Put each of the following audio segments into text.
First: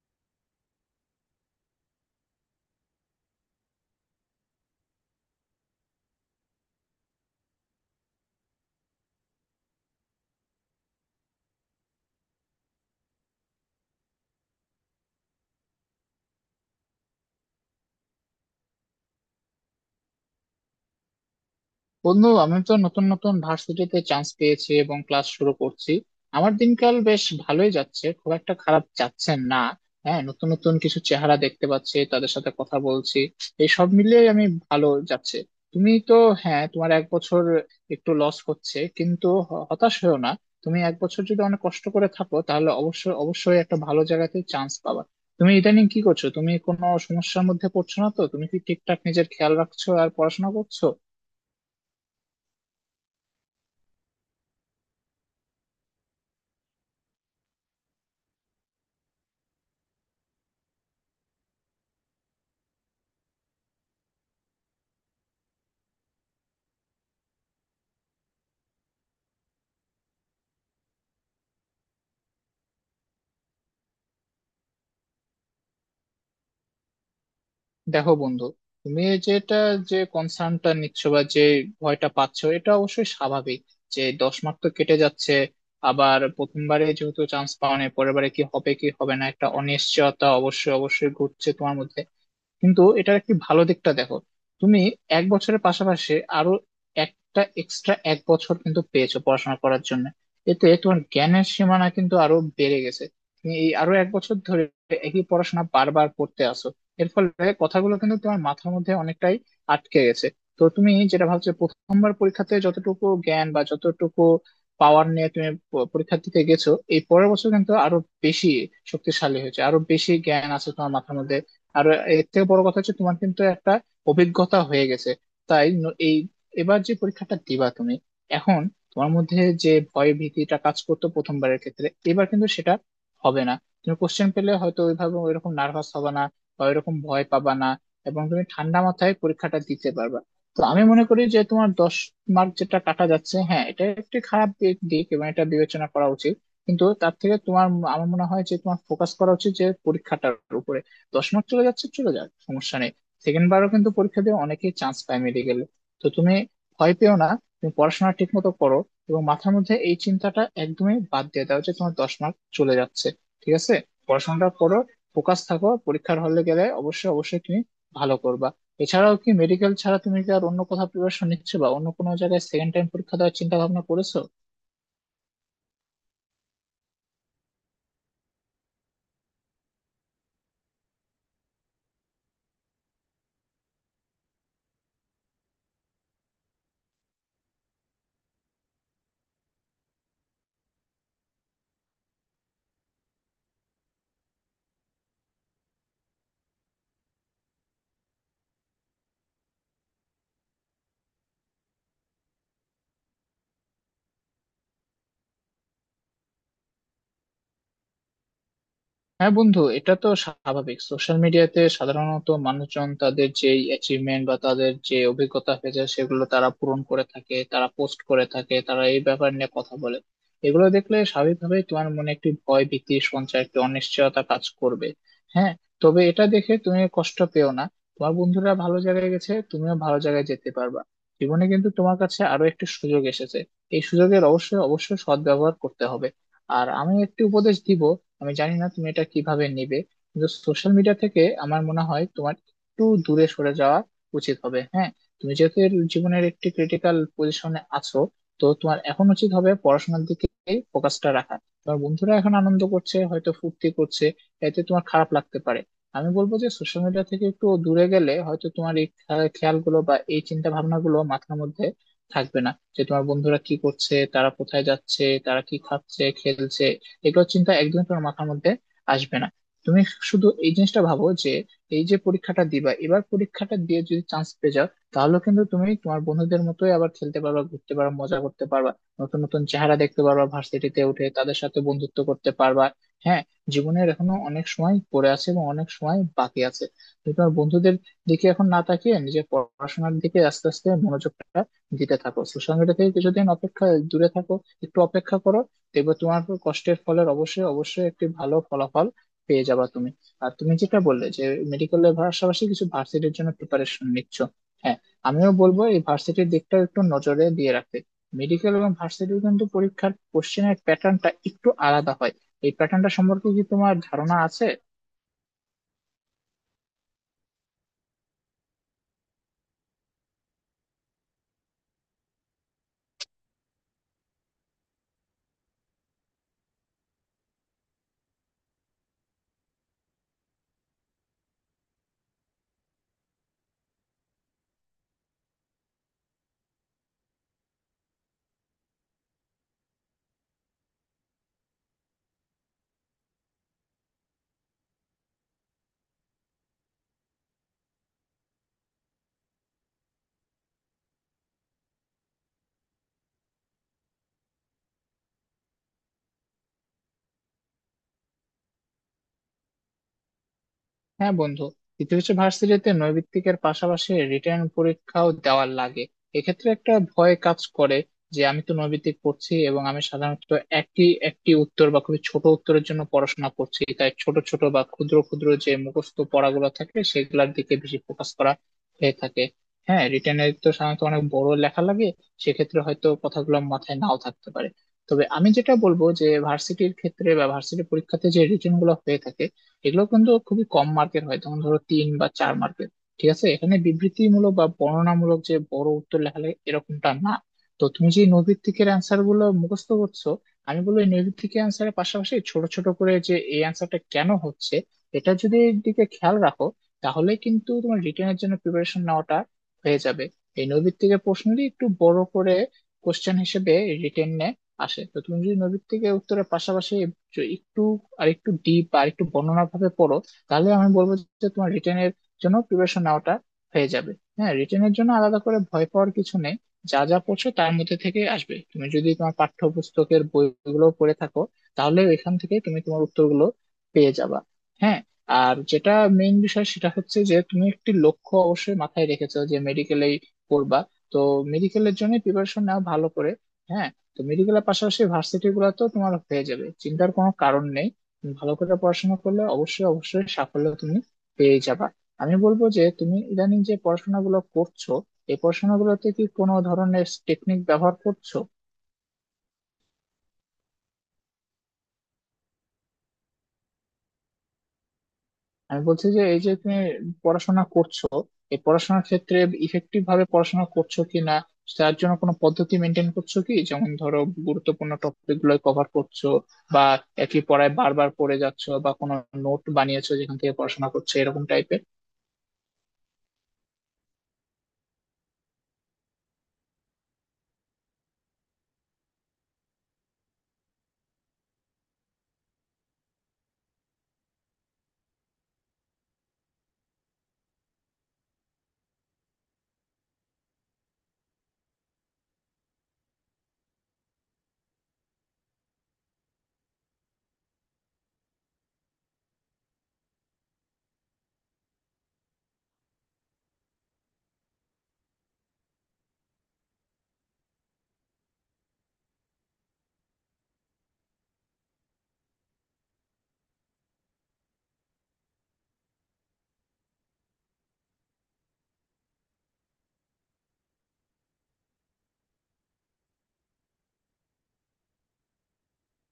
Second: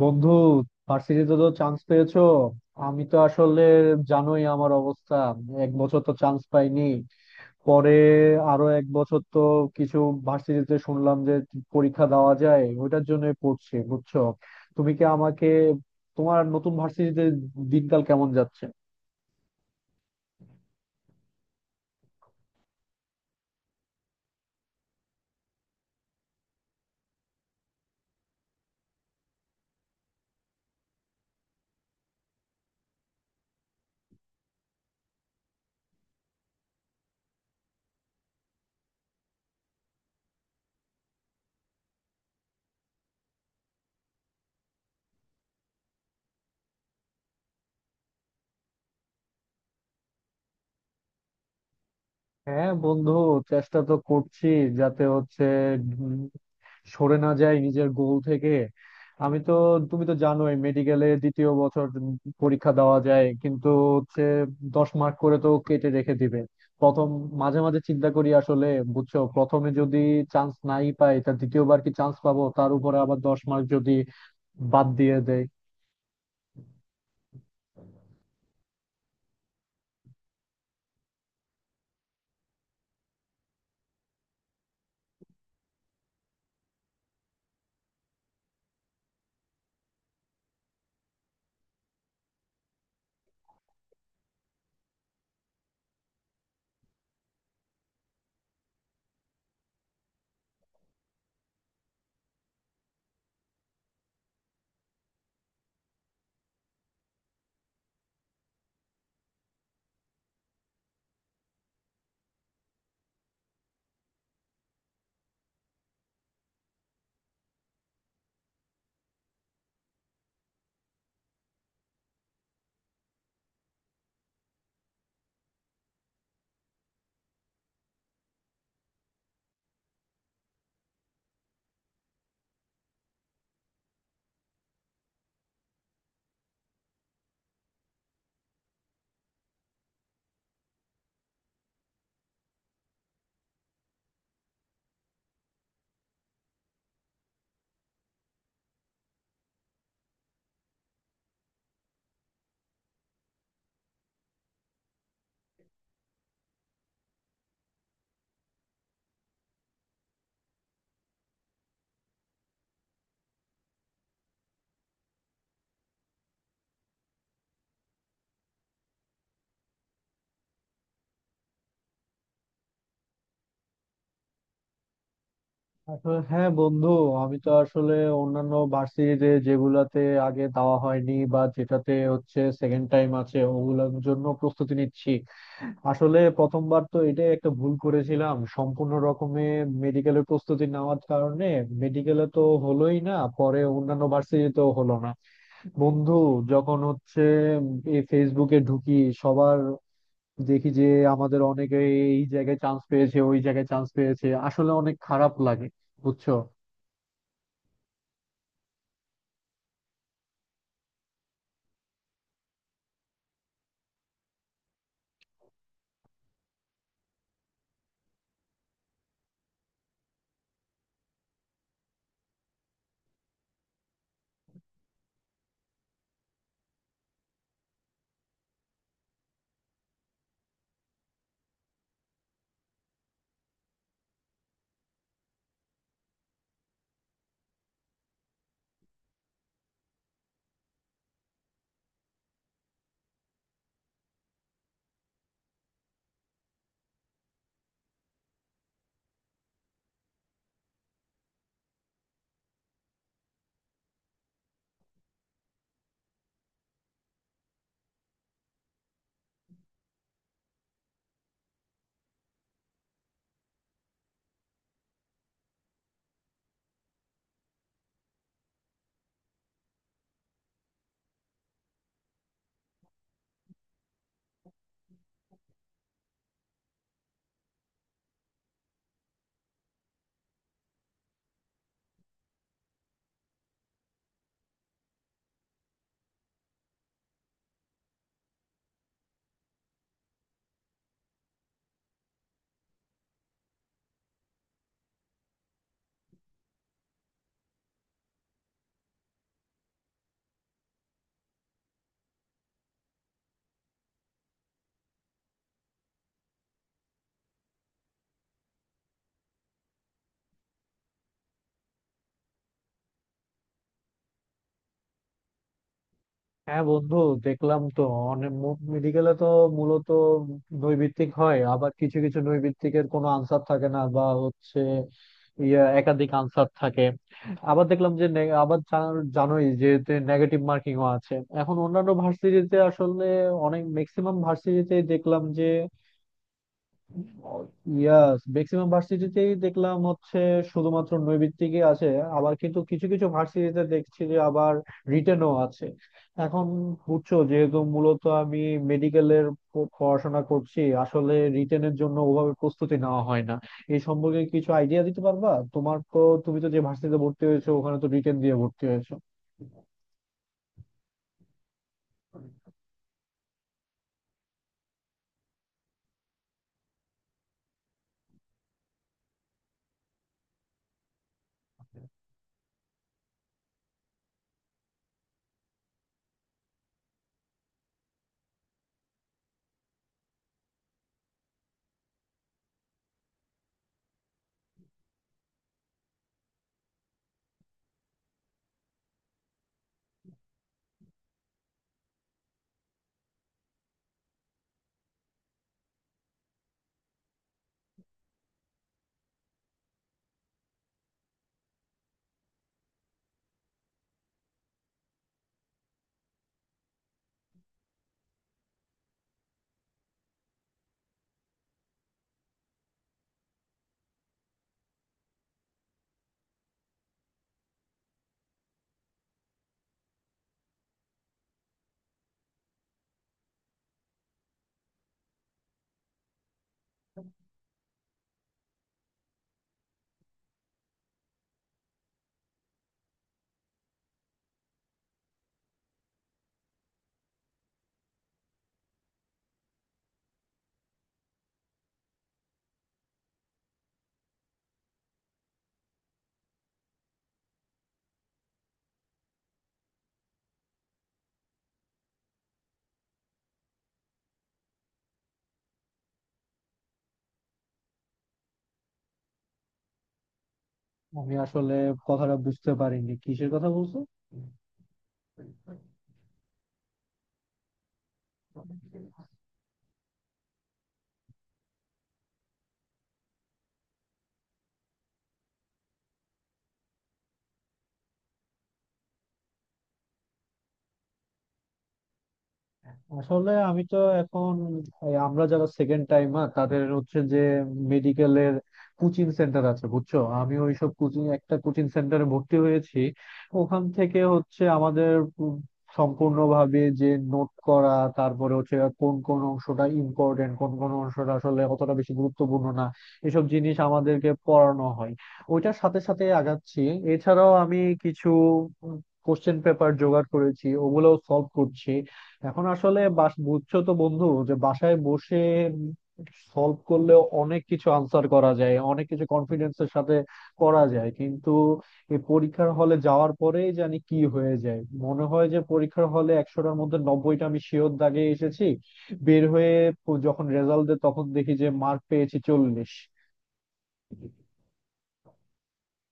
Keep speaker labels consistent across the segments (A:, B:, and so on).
A: বন্ধু, ভার্সিটিতে তো চান্স পেয়েছো। আমি তো আসলে জানোই আমার অবস্থা। এক বছর তো চান্স পাইনি, পরে আরো এক বছর তো কিছু ভার্সিটিতে শুনলাম যে পরীক্ষা দেওয়া যায়, ওইটার জন্য পড়ছি বুঝছো। তুমি কি আমাকে তোমার নতুন ভার্সিটিতে দিনকাল কেমন যাচ্ছে?
B: বন্ধু, আমি তো নতুন নতুন ভার্সিটিতে চান্স পেয়েছি এবং ক্লাস শুরু করছি। আমার দিনকাল বেশ ভালোই যাচ্ছে, খুব একটা খারাপ যাচ্ছে না। হ্যাঁ, নতুন নতুন কিছু চেহারা দেখতে পাচ্ছি, তাদের সাথে কথা বলছি। এই সব মিলিয়ে আমি ভালো যাচ্ছে। তুমি তো, হ্যাঁ, তোমার এক বছর একটু লস হচ্ছে, কিন্তু হতাশ হয়েও না। তুমি এক বছর যদি অনেক কষ্ট করে থাকো, তাহলে অবশ্যই অবশ্যই একটা ভালো জায়গাতে চান্স পাবা। তুমি ইদানিং কি করছো? তুমি কোনো সমস্যার মধ্যে পড়ছো না তো? তুমি কি ঠিকঠাক নিজের খেয়াল রাখছো আর পড়াশোনা করছো?
A: হ্যাঁ বন্ধু, চেষ্টা তো করছি যাতে হচ্ছে সরে না যাই নিজের গোল থেকে। আমি তো তুমি তো জানোই মেডিকেলে দ্বিতীয় বছর পরীক্ষা দেওয়া যায় কিন্তু হচ্ছে 10 মার্ক করে তো কেটে রেখে দিবে প্রথম। মাঝে মাঝে চিন্তা করি আসলে বুঝছো, প্রথমে যদি চান্স নাই পাই তা দ্বিতীয়বার কি চান্স পাবো, তার উপরে আবার 10 মার্ক যদি বাদ দিয়ে দেয়।
B: দেখো বন্ধু, তুমি এই যেটা, যে কনসার্নটা নিচ্ছ বা যে ভয়টা পাচ্ছ, এটা অবশ্যই স্বাভাবিক। যে 10 মার্ক তো কেটে যাচ্ছে, আবার প্রথমবারে যেহেতু চান্স পাওয়া নেই, পরের বারে কি হবে কি হবে না, একটা অনিশ্চয়তা অবশ্যই অবশ্যই ঘুরছে তোমার মধ্যে। কিন্তু এটার একটি ভালো দিকটা দেখো, তুমি এক বছরের পাশাপাশি আরো একটা এক্সট্রা এক বছর কিন্তু পেয়েছো পড়াশোনা করার জন্য। এতে তোমার জ্ঞানের সীমানা কিন্তু আরো বেড়ে গেছে। তুমি এই আরো এক বছর ধরে একই পড়াশোনা বারবার করতে আসো, এর ফলে কথাগুলো কিন্তু তোমার মাথার মধ্যে অনেকটাই আটকে গেছে। তো তুমি যেটা ভাবছো প্রথমবার পরীক্ষাতে যতটুকু জ্ঞান বা যতটুকু পাওয়ার নিয়ে তুমি পরীক্ষা দিতে গেছো, এই পরের বছর কিন্তু আরো বেশি শক্তিশালী হয়েছে, আরো বেশি জ্ঞান আছে তোমার মাথার মধ্যে। আর এর থেকে বড় কথা হচ্ছে, তোমার কিন্তু একটা অভিজ্ঞতা হয়ে গেছে। তাই ন- এই এবার যে পরীক্ষাটা দিবা তুমি, এখন তোমার মধ্যে যে ভয় ভীতিটা কাজ করতো প্রথমবারের ক্ষেত্রে, এবার কিন্তু সেটা হবে না। তুমি কোশ্চেন পেলে হয়তো ওইভাবে ওইরকম নার্ভাস হবে না বা ওইরকম ভয় পাবা না, এবং তুমি ঠান্ডা মাথায় পরীক্ষাটা দিতে পারবা। তো আমি মনে করি যে তোমার 10 মার্ক যেটা কাটা যাচ্ছে, হ্যাঁ, এটা একটি খারাপ দিক দিক এবং এটা বিবেচনা করা উচিত, কিন্তু তার থেকে তোমার, আমার মনে হয় যে তোমার ফোকাস করা উচিত যে পরীক্ষাটার উপরে। 10 মিনিট চলে যাচ্ছে, চলে যাক, সমস্যা নেই। সেকেন্ড বারও কিন্তু পরীক্ষা দিয়ে অনেকেই চান্স পায় মেডিকেলে। তো তুমি ভয় পেও না, তুমি পড়াশোনা ঠিক মতো করো, এবং মাথার মধ্যে এই চিন্তাটা একদমই বাদ দিয়ে দাও যে তোমার দশ মার্ক চলে যাচ্ছে। ঠিক আছে? পড়াশোনাটা করো, ফোকাস থাকো, পরীক্ষার হলে গেলে অবশ্যই অবশ্যই তুমি ভালো করবা। এছাড়াও কি মেডিকেল ছাড়া তুমি কি আর অন্য কোথাও প্রিপারেশন নিচ্ছে বা অন্য কোনো জায়গায় সেকেন্ড টাইম পরীক্ষা দেওয়ার চিন্তা ভাবনা করেছো?
A: আসলে হ্যাঁ বন্ধু, আমি তো আসলে অন্যান্য ভার্সিটিতে যেগুলাতে আগে দেওয়া হয়নি বা যেটাতে হচ্ছে সেকেন্ড টাইম আছে ওগুলোর জন্য প্রস্তুতি নিচ্ছি। আসলে প্রথমবার তো এটাই একটা ভুল করেছিলাম সম্পূর্ণ রকমে, মেডিকেলের প্রস্তুতি নেওয়ার কারণে মেডিকেলে তো হলোই না, পরে অন্যান্য ভার্সিটিতেও হলো না। বন্ধু, যখন হচ্ছে উম, এই ফেসবুকে ঢুকি সবার, দেখি যে আমাদের অনেকে এই জায়গায় চান্স পেয়েছে ওই জায়গায় চান্স পেয়েছে, আসলে অনেক খারাপ লাগে বুঝছো।
B: হ্যাঁ বন্ধু, এটা তো স্বাভাবিক। সোশ্যাল মিডিয়াতে সাধারণত মানুষজন তাদের যে অ্যাচিভমেন্ট বা তাদের যে অভিজ্ঞতা হয়েছে সেগুলো তারা পূরণ করে থাকে, তারা পোস্ট করে থাকে, তারা এই ব্যাপার নিয়ে কথা বলে। এগুলো দেখলে স্বাভাবিকভাবেই তোমার মনে একটি ভয় ভীতি সঞ্চয়, একটি অনিশ্চয়তা কাজ করবে। হ্যাঁ, তবে এটা দেখে তুমি কষ্ট পেও না। তোমার বন্ধুরা ভালো জায়গায় গেছে, তুমিও ভালো জায়গায় যেতে পারবা। জীবনে কিন্তু তোমার কাছে আরো একটি সুযোগ এসেছে, এই সুযোগের অবশ্যই অবশ্যই সদ্ব্যবহার করতে হবে। আর আমি একটি উপদেশ দিব, আমি জানি না তুমি এটা কিভাবে নিবে, কিন্তু সোশ্যাল মিডিয়া থেকে আমার মনে হয় তোমার একটু দূরে সরে যাওয়া উচিত হবে। হ্যাঁ, তুমি যেহেতু এর জীবনের একটি ক্রিটিক্যাল পজিশনে আছো, তো তোমার এখন উচিত হবে পড়াশোনার দিকে ফোকাসটা রাখা। তোমার বন্ধুরা এখন আনন্দ করছে, হয়তো ফুর্তি করছে, এতে তোমার খারাপ লাগতে পারে। আমি বলবো যে সোশ্যাল মিডিয়া থেকে একটু দূরে গেলে হয়তো তোমার এই খেয়ালগুলো বা এই চিন্তা ভাবনাগুলো মাথার মধ্যে থাকবে না। যে তোমার বন্ধুরা কি করছে, তারা কোথায় যাচ্ছে, তারা কি খাচ্ছে খেলছে, এগুলো চিন্তা একদমই তোমার মাথার মধ্যে আসবে না। তুমি শুধু এই জিনিসটা ভাবো যে এই যে পরীক্ষাটা দিবা, এবার পরীক্ষাটা দিয়ে যদি চান্স পেয়ে যাও, তাহলে কিন্তু তুমি তোমার বন্ধুদের মতোই আবার খেলতে পারবা, ঘুরতে পারবা, মজা করতে পারবা। নতুন নতুন চেহারা দেখতে পারবা, ভার্সিটিতে উঠে তাদের সাথে বন্ধুত্ব করতে পারবা। হ্যাঁ, জীবনের এখনো অনেক সময় পড়ে আছে এবং অনেক সময় বাকি আছে। তুমি তোমার বন্ধুদের দিকে এখন না তাকিয়ে নিজের পড়াশোনার দিকে আস্তে আস্তে মনোযোগটা দিতে থাকো, সোশ্যাল মিডিয়া থেকে কিছুদিন অপেক্ষা দূরে থাকো, একটু অপেক্ষা করো। দেখবে তোমার উপর কষ্টের ফলের অবশ্যই অবশ্যই একটি ভালো ফলাফল পেয়ে যাবা তুমি। আর তুমি যেটা বললে যে মেডিকেলের পাশাপাশি কিছু ভার্সিটির জন্য প্রিপারেশন নিচ্ছ, হ্যাঁ, আমিও বলবো এই ভার্সিটির দিকটা একটু নজরে দিয়ে রাখতে। মেডিকেল এবং ভার্সিটির কিন্তু পরীক্ষার কোশ্চেনের প্যাটার্নটা একটু আলাদা হয়। এই প্যাটার্নটা সম্পর্কে কি তোমার ধারণা আছে?
A: হ্যাঁ বন্ধু, দেখলাম তো অনেক। মেডিকেলে তো মূলত নৈর্ব্যক্তিক হয়, আবার কিছু কিছু নৈর্ব্যক্তিকের কোনো আনসার থাকে না বা হচ্ছে ইয়া একাধিক আনসার থাকে। আবার দেখলাম যে আবার জানোই যে নেগেটিভ মার্কিংও আছে। এখন অন্যান্য ভার্সিটিতে আসলে অনেক ম্যাক্সিমাম ভার্সিটিতে দেখলাম যে ইয়াস ম্যাক্সিমাম ভার্সিটিতেই দেখলাম হচ্ছে শুধুমাত্র নৈর্ব্যক্তিকই আছে। আবার কিন্তু কিছু কিছু ভার্সিটিতে দেখছি যে আবার রিটেনও আছে। এখন বুঝছো যেহেতু মূলত আমি মেডিকেলের পড়াশোনা করছি, আসলে রিটেনের জন্য ওভাবে প্রস্তুতি নেওয়া হয় না। এই সম্পর্কে কিছু আইডিয়া দিতে পারবা তোমার তো, তুমি তো যে ভার্সিটিতে ভর্তি হয়েছো ওখানে তো রিটেন দিয়ে ভর্তি হয়েছো।
B: হ্যাঁ বন্ধু, ইতিহাসে ভার্সিটিতে নৈর্ব্যক্তিকের পাশাপাশি রিটেন পরীক্ষাও দেওয়ার লাগে। এক্ষেত্রে একটা ভয় কাজ করে যে আমি তো নৈর্ব্যক্তিক পড়ছি এবং আমি সাধারণত একটি একটি উত্তর বা খুবই ছোট উত্তরের জন্য পড়াশোনা করছি, তাই ছোট ছোট বা ক্ষুদ্র ক্ষুদ্র যে মুখস্থ পড়াগুলো থাকে সেগুলোর দিকে বেশি ফোকাস করা হয়ে থাকে। হ্যাঁ, রিটেনে তো সাধারণত অনেক বড় লেখা লাগে, সেক্ষেত্রে হয়তো কথাগুলো মাথায় নাও থাকতে পারে। তবে আমি যেটা বলবো যে ভার্সিটির ক্ষেত্রে বা ভার্সিটি পরীক্ষাতে যে রিটেন গুলো হয়ে থাকে, এগুলো কিন্তু খুবই কম মার্কের হয়, যেমন ধরো 3 বা 4 মার্কের। ঠিক আছে, এখানে বিবৃতিমূলক বা বর্ণনামূলক যে বড় উত্তর লেখালে এরকমটা না। তো তুমি যে নৈর্ব্যক্তিকের অ্যান্সার গুলো মুখস্থ করছো, আমি বলবো এই নৈর্ব্যক্তিকের অ্যান্সারের পাশাপাশি ছোট ছোট করে যে এই অ্যান্সারটা কেন হচ্ছে এটা যদি দিকে খেয়াল রাখো, তাহলে কিন্তু তোমার রিটেনের জন্য প্রিপারেশন নেওয়াটা হয়ে যাবে। এই নৈর্ব্যক্তিকের প্রশ্নটি একটু বড় করে কোশ্চেন হিসেবে রিটেনে আসে, তো তুমি যদি নৈর্ব্যক্তিকের উত্তরের পাশাপাশি যে একটু, আর একটু ডিপ, আর একটু বর্ণনা ভাবে পড়ো, তাহলে আমি বলবো যে তোমার রিটেনের জন্য প্রিপারেশন নেওয়াটা হয়ে যাবে। হ্যাঁ, রিটেনের জন্য আলাদা করে ভয় পাওয়ার কিছু নেই। যা যা পড়ছো তার মধ্যে থেকে আসবে, তুমি যদি তোমার পাঠ্যপুস্তকের বইগুলো পড়ে থাকো তাহলে এখান থেকে তুমি তোমার উত্তরগুলো পেয়ে যাবা। হ্যাঁ, আর যেটা মেইন বিষয় সেটা হচ্ছে যে তুমি একটি লক্ষ্য অবশ্যই মাথায় রেখেছো যে মেডিকেলেই পড়বা। তো মেডিকেলের জন্য প্রিপারেশন নাও ভালো করে। হ্যাঁ, তো মেডিকেলের পাশাপাশি ভার্সিটি গুলো তো তোমার হয়ে যাবে, চিন্তার কোনো কারণ নেই। তুমি ভালো করে পড়াশোনা করলে অবশ্যই অবশ্যই সাফল্য তুমি পেয়ে যাবা। আমি বলবো যে তুমি ইদানিং যে পড়াশোনাগুলো করছো, এই পড়াশোনাগুলোতে কি কোনো ধরনের টেকনিক ব্যবহার করছো?
A: আমি আসলে কথাটা বুঝতে পারিনি, কিসের কথা বলছো?
B: আমি বলছি যে এই যে তুমি পড়াশোনা করছো, এই পড়াশোনার ক্ষেত্রে ইফেক্টিভ ভাবে পড়াশোনা করছো কি না, তার জন্য কোনো পদ্ধতি মেনটেন করছো কি? যেমন ধরো গুরুত্বপূর্ণ টপিক গুলো কভার করছো, বা একই পড়ায় বারবার পড়ে যাচ্ছো, বা কোনো নোট বানিয়েছো যেখান থেকে পড়াশোনা করছো, এরকম টাইপের।
A: আসলে আমি তো এখন এই আমরা যারা সেকেন্ড টাইমার তাদের হচ্ছে যে মেডিকেলের কোচিং সেন্টার আছে বুঝছো, আমি ওইসব কোচিং একটা কোচিং সেন্টারে ভর্তি হয়েছি। ওখান থেকে হচ্ছে আমাদের পু- সম্পূর্ণভাবে যে নোট করা, তারপরে হচ্ছে কোন কোন অংশটা ইম্পর্টেন্ট কোন কোন অংশটা আসলে অতটা বেশি গুরুত্বপূর্ণ না, এসব জিনিস আমাদেরকে পড়ানো হয়, ওইটার সাথে সাথে আগাচ্ছি। এছাড়াও আমি কিছু কোশ্চেন পেপার জোগাড় করেছি, ওগুলোও সলভ করছি। এখন আসলে বাস বুঝছো তো বন্ধু যে বাসায় বসে সলভ করলেও অনেক কিছু আনসার করা যায়, অনেক কিছু কনফিডেন্সের সাথে করা যায়, কিন্তু এই পরীক্ষার হলে যাওয়ার পরেই জানি কি হয়ে যায়, মনে হয় যে পরীক্ষার হলে 100টার মধ্যে 90টা আমি শিওর দাগে এসেছি, বের হয়ে যখন রেজাল্ট দেয় তখন দেখি যে মার্ক পেয়েছি 40।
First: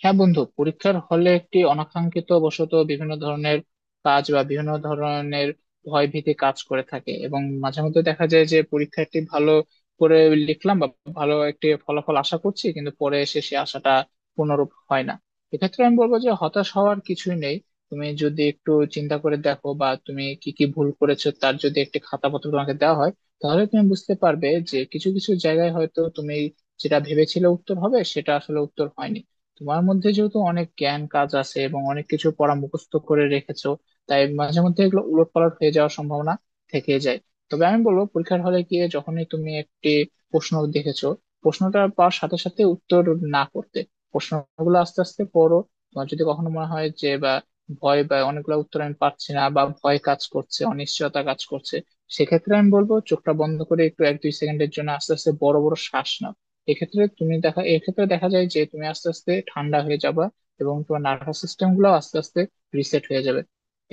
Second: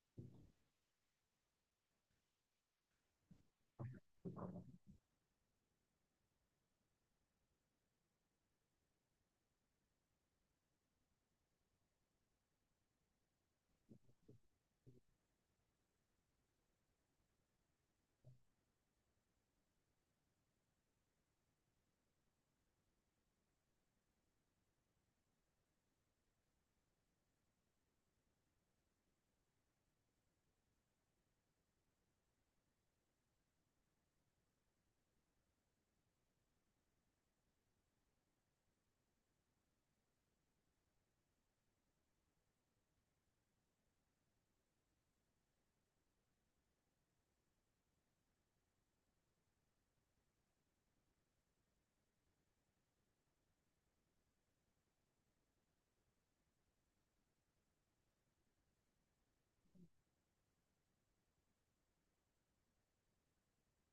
B: হ্যাঁ বন্ধু, পরীক্ষার হলে একটি অনাকাঙ্ক্ষিত বশত বিভিন্ন ধরনের কাজ বা বিভিন্ন ধরনের ভয় ভীতি কাজ করে থাকে এবং মাঝে মধ্যে দেখা যায় যে পরীক্ষাটি ভালো করে লিখলাম বা ভালো একটি ফলাফল আশা করছি, কিন্তু পরে এসে সে আশাটা পূর্ণরূপ হয় না। এক্ষেত্রে আমি বলবো যে হতাশ হওয়ার কিছুই নেই। তুমি যদি একটু চিন্তা করে দেখো বা তুমি কি কি ভুল করেছো তার যদি একটি খাতাপত্র তোমাকে দেওয়া হয়, তাহলে তুমি বুঝতে পারবে যে কিছু কিছু জায়গায় হয়তো তুমি যেটা ভেবেছিলে উত্তর হবে সেটা আসলে উত্তর হয়নি। তোমার মধ্যে যেহেতু অনেক জ্ঞান কাজ আছে এবং অনেক কিছু পড়া মুখস্থ করে রেখেছো, তাই মাঝে মধ্যে এগুলো উলটপালট হয়ে যাওয়ার সম্ভাবনা থেকে যায়। তবে আমি বলবো পরীক্ষার হলে গিয়ে যখনই তুমি একটি প্রশ্ন দেখেছো, প্রশ্নটা পাওয়ার সাথে সাথে উত্তর না করতে। প্রশ্নগুলো আস্তে আস্তে পড়ো। তোমার যদি কখনো মনে হয় যে বা ভয় বা অনেকগুলো উত্তর আমি পাচ্ছি না বা ভয় কাজ করছে, অনিশ্চয়তা কাজ করছে, সেক্ষেত্রে আমি বলবো চোখটা বন্ধ করে একটু 1-2 সেকেন্ডের জন্য আস্তে আস্তে বড় বড় শ্বাস নাও। এক্ষেত্রে দেখা যায় যে তুমি আস্তে আস্তে ঠান্ডা হয়ে যাবা এবং তোমার নার্ভাস সিস্টেম গুলো আস্তে আস্তে রিসেট হয়ে যাবে।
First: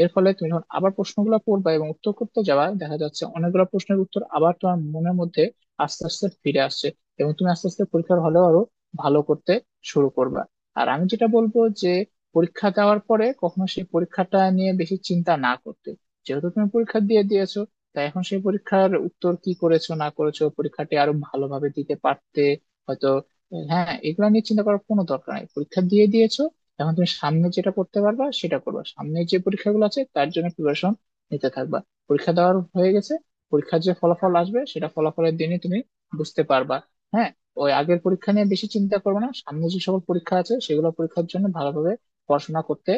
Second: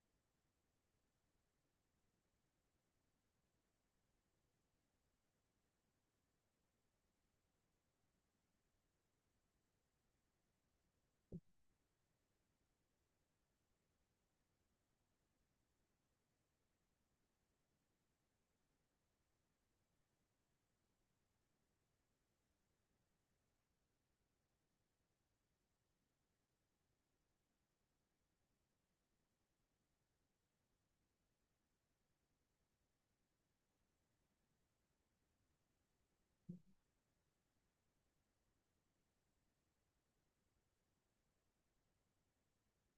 B: এর ফলে তুমি যখন আবার প্রশ্নগুলো পড়বা এবং উত্তর করতে যাবা, দেখা যাচ্ছে অনেকগুলো প্রশ্নের উত্তর আবার তোমার মনের মধ্যে আস্তে আস্তে ফিরে আসছে, এবং তুমি আস্তে আস্তে পরীক্ষার হলেও আরো ভালো করতে শুরু করবা। আর আমি যেটা বলবো যে পরীক্ষা দেওয়ার পরে কখনো সেই পরীক্ষাটা নিয়ে বেশি চিন্তা না করতে। যেহেতু তুমি পরীক্ষা দিয়ে দিয়েছো, তাই এখন সেই পরীক্ষার উত্তর কি করেছো না করেছো, পরীক্ষাটি আরো ভালোভাবে দিতে পারতে হয়তো, হ্যাঁ, এগুলো নিয়ে চিন্তা করার কোনো দরকার নেই। পরীক্ষা দিয়ে দিয়েছো, এখন তুমি সামনে যেটা করতে পারবা সেটা করবা, সামনে যে পরীক্ষাগুলো আছে তার জন্য প্রিপারেশন নিতে থাকবা। পরীক্ষা দেওয়ার হয়ে গেছে, পরীক্ষার যে ফলাফল আসবে সেটা ফলাফলের দিনে তুমি বুঝতে পারবা। হ্যাঁ, ওই আগের পরীক্ষা নিয়ে বেশি চিন্তা করবে না, সামনে যে সকল পরীক্ষা আছে সেগুলো পরীক্ষার জন্য ভালোভাবে পড়াশোনা করতে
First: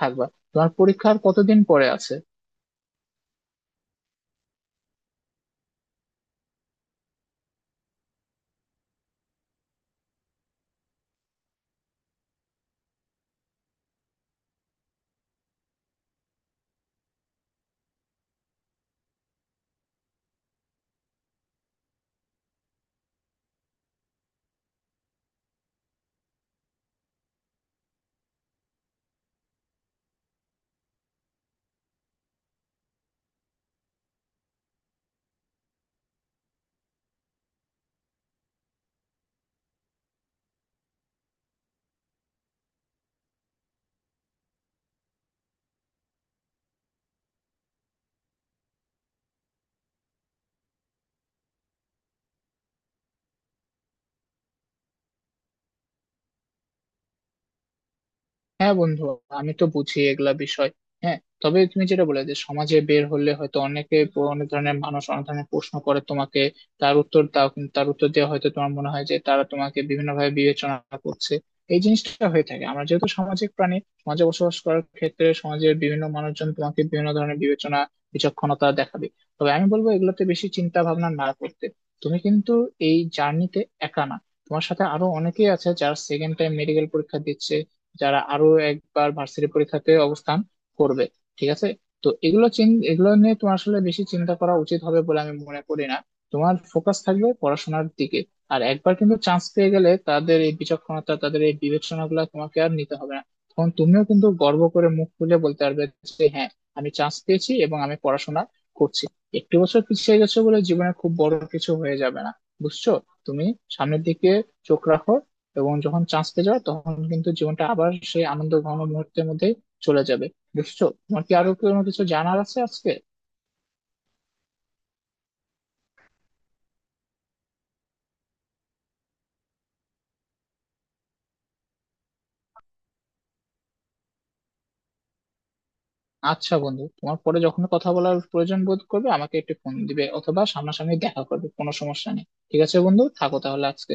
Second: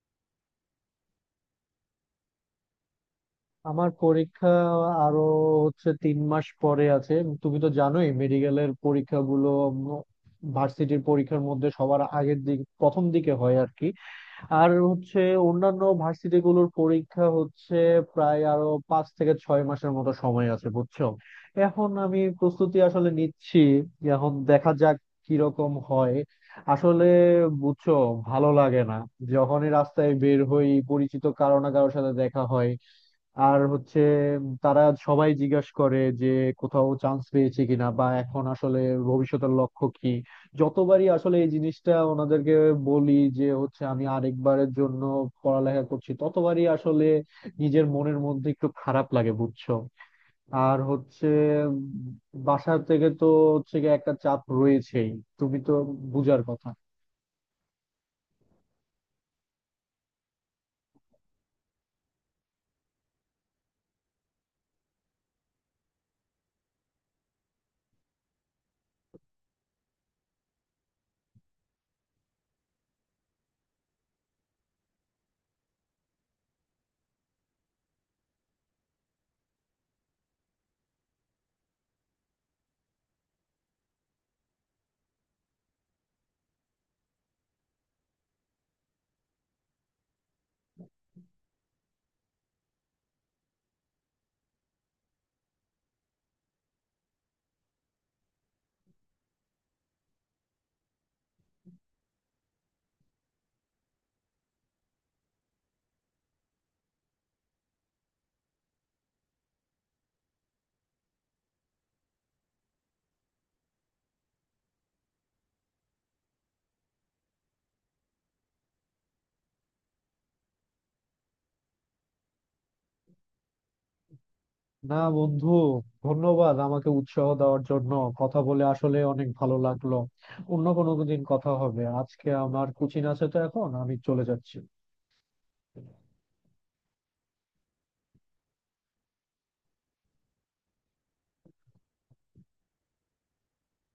B: থাকবা। তোমার পরীক্ষার কতদিন পরে আছে?
A: আমার পরীক্ষা আরো হচ্ছে 3 মাস পরে আছে। তুমি তো জানোই মেডিকেলের পরীক্ষাগুলো ভার্সিটির পরীক্ষার মধ্যে সবার আগের দিক প্রথম দিকে হয় আর কি। আর হচ্ছে অন্যান্য ভার্সিটিগুলোর পরীক্ষা হচ্ছে প্রায় আরো 5 থেকে 6 মাসের মতো সময় আছে বুঝছো। এখন আমি প্রস্তুতি আসলে নিচ্ছি, এখন দেখা যাক কিরকম হয়। আসলে বুঝছো ভালো লাগে না, যখনই রাস্তায় বের হই পরিচিত কারো না কারোর সাথে দেখা হয়, আর হচ্ছে তারা সবাই জিজ্ঞাস করে যে কোথাও চান্স পেয়েছে কিনা বা এখন আসলে ভবিষ্যতের লক্ষ্য কি। যতবারই আসলে এই জিনিসটা ওনাদেরকে বলি যে হচ্ছে আমি আরেকবারের জন্য পড়ালেখা করছি ততবারই আসলে নিজের মনের মধ্যে একটু খারাপ লাগে বুঝছো। আর হচ্ছে উম, বাসা থেকে তো হচ্ছে গিয়ে একটা চাপ রয়েছেই, তুমি তো বুঝার কথা।
B: হ্যাঁ বন্ধু, আমি তো বুঝি এগুলা বিষয়। হ্যাঁ, তবে তুমি যেটা বলে যে সমাজে বের হলে হয়তো অনেকে, অনেক ধরনের মানুষ অনেক ধরনের প্রশ্ন করে তোমাকে, তার উত্তর দাও, কিন্তু তার উত্তর দেওয়া হয়তো তোমার মনে হয় যে তারা তোমাকে বিভিন্নভাবে বিবেচনা করছে। এই জিনিসটা হয়ে থাকে, আমরা যেহেতু সামাজিক প্রাণী, সমাজে বসবাস করার ক্ষেত্রে সমাজের বিভিন্ন মানুষজন তোমাকে বিভিন্ন ধরনের বিবেচনা, বিচক্ষণতা দেখাবে। তবে আমি বলবো এগুলোতে বেশি চিন্তা ভাবনা না করতে। তুমি কিন্তু এই জার্নিতে একা না, তোমার সাথে আরো অনেকেই আছে যারা সেকেন্ড টাইম মেডিকেল পরীক্ষা দিচ্ছে, যারা আরো একবার ভার্সিটি পরীক্ষাতে অবস্থান করবে। ঠিক আছে? তো এগুলো এগুলো নিয়ে তোমার আসলে বেশি চিন্তা করা উচিত হবে বলে আমি মনে করি না। তোমার ফোকাস থাকবে পড়াশোনার দিকে। আর একবার কিন্তু চান্স পেয়ে গেলে তাদের এই বিচক্ষণতা, তাদের এই বিবেচনা গুলা তোমাকে আর নিতে হবে না। তখন তুমিও কিন্তু গর্ব করে মুখ খুলে বলতে পারবে যে হ্যাঁ, আমি চান্স পেয়েছি এবং আমি পড়াশোনা করছি। একটু বছর পিছিয়ে গেছো বলে জীবনে খুব বড় কিছু হয়ে যাবে না, বুঝছো। তুমি সামনের দিকে চোখ রাখো, এবং যখন চান্স পেয়ে যাবে তখন কিন্তু জীবনটা আবার সেই আনন্দ ঘন মুহূর্তের মধ্যে চলে যাবে। বুঝছো, তোমার কি আরো কোনো কিছু জানার আছে আজকে?
A: না বন্ধু, ধন্যবাদ আমাকে উৎসাহ দেওয়ার জন্য, কথা বলে আসলে অনেক ভালো লাগলো। অন্য কোনো দিন কথা হবে, আজকে আমার কোচিং আছে তো এখন আমি চলে যাচ্ছি।
B: আচ্ছা বন্ধু, তোমার পরে যখন কথা বলার প্রয়োজন বোধ করবে আমাকে একটু ফোন দিবে অথবা সামনাসামনি দেখা করবে, কোনো সমস্যা নেই। ঠিক আছে বন্ধু, থাকো তাহলে আজকে।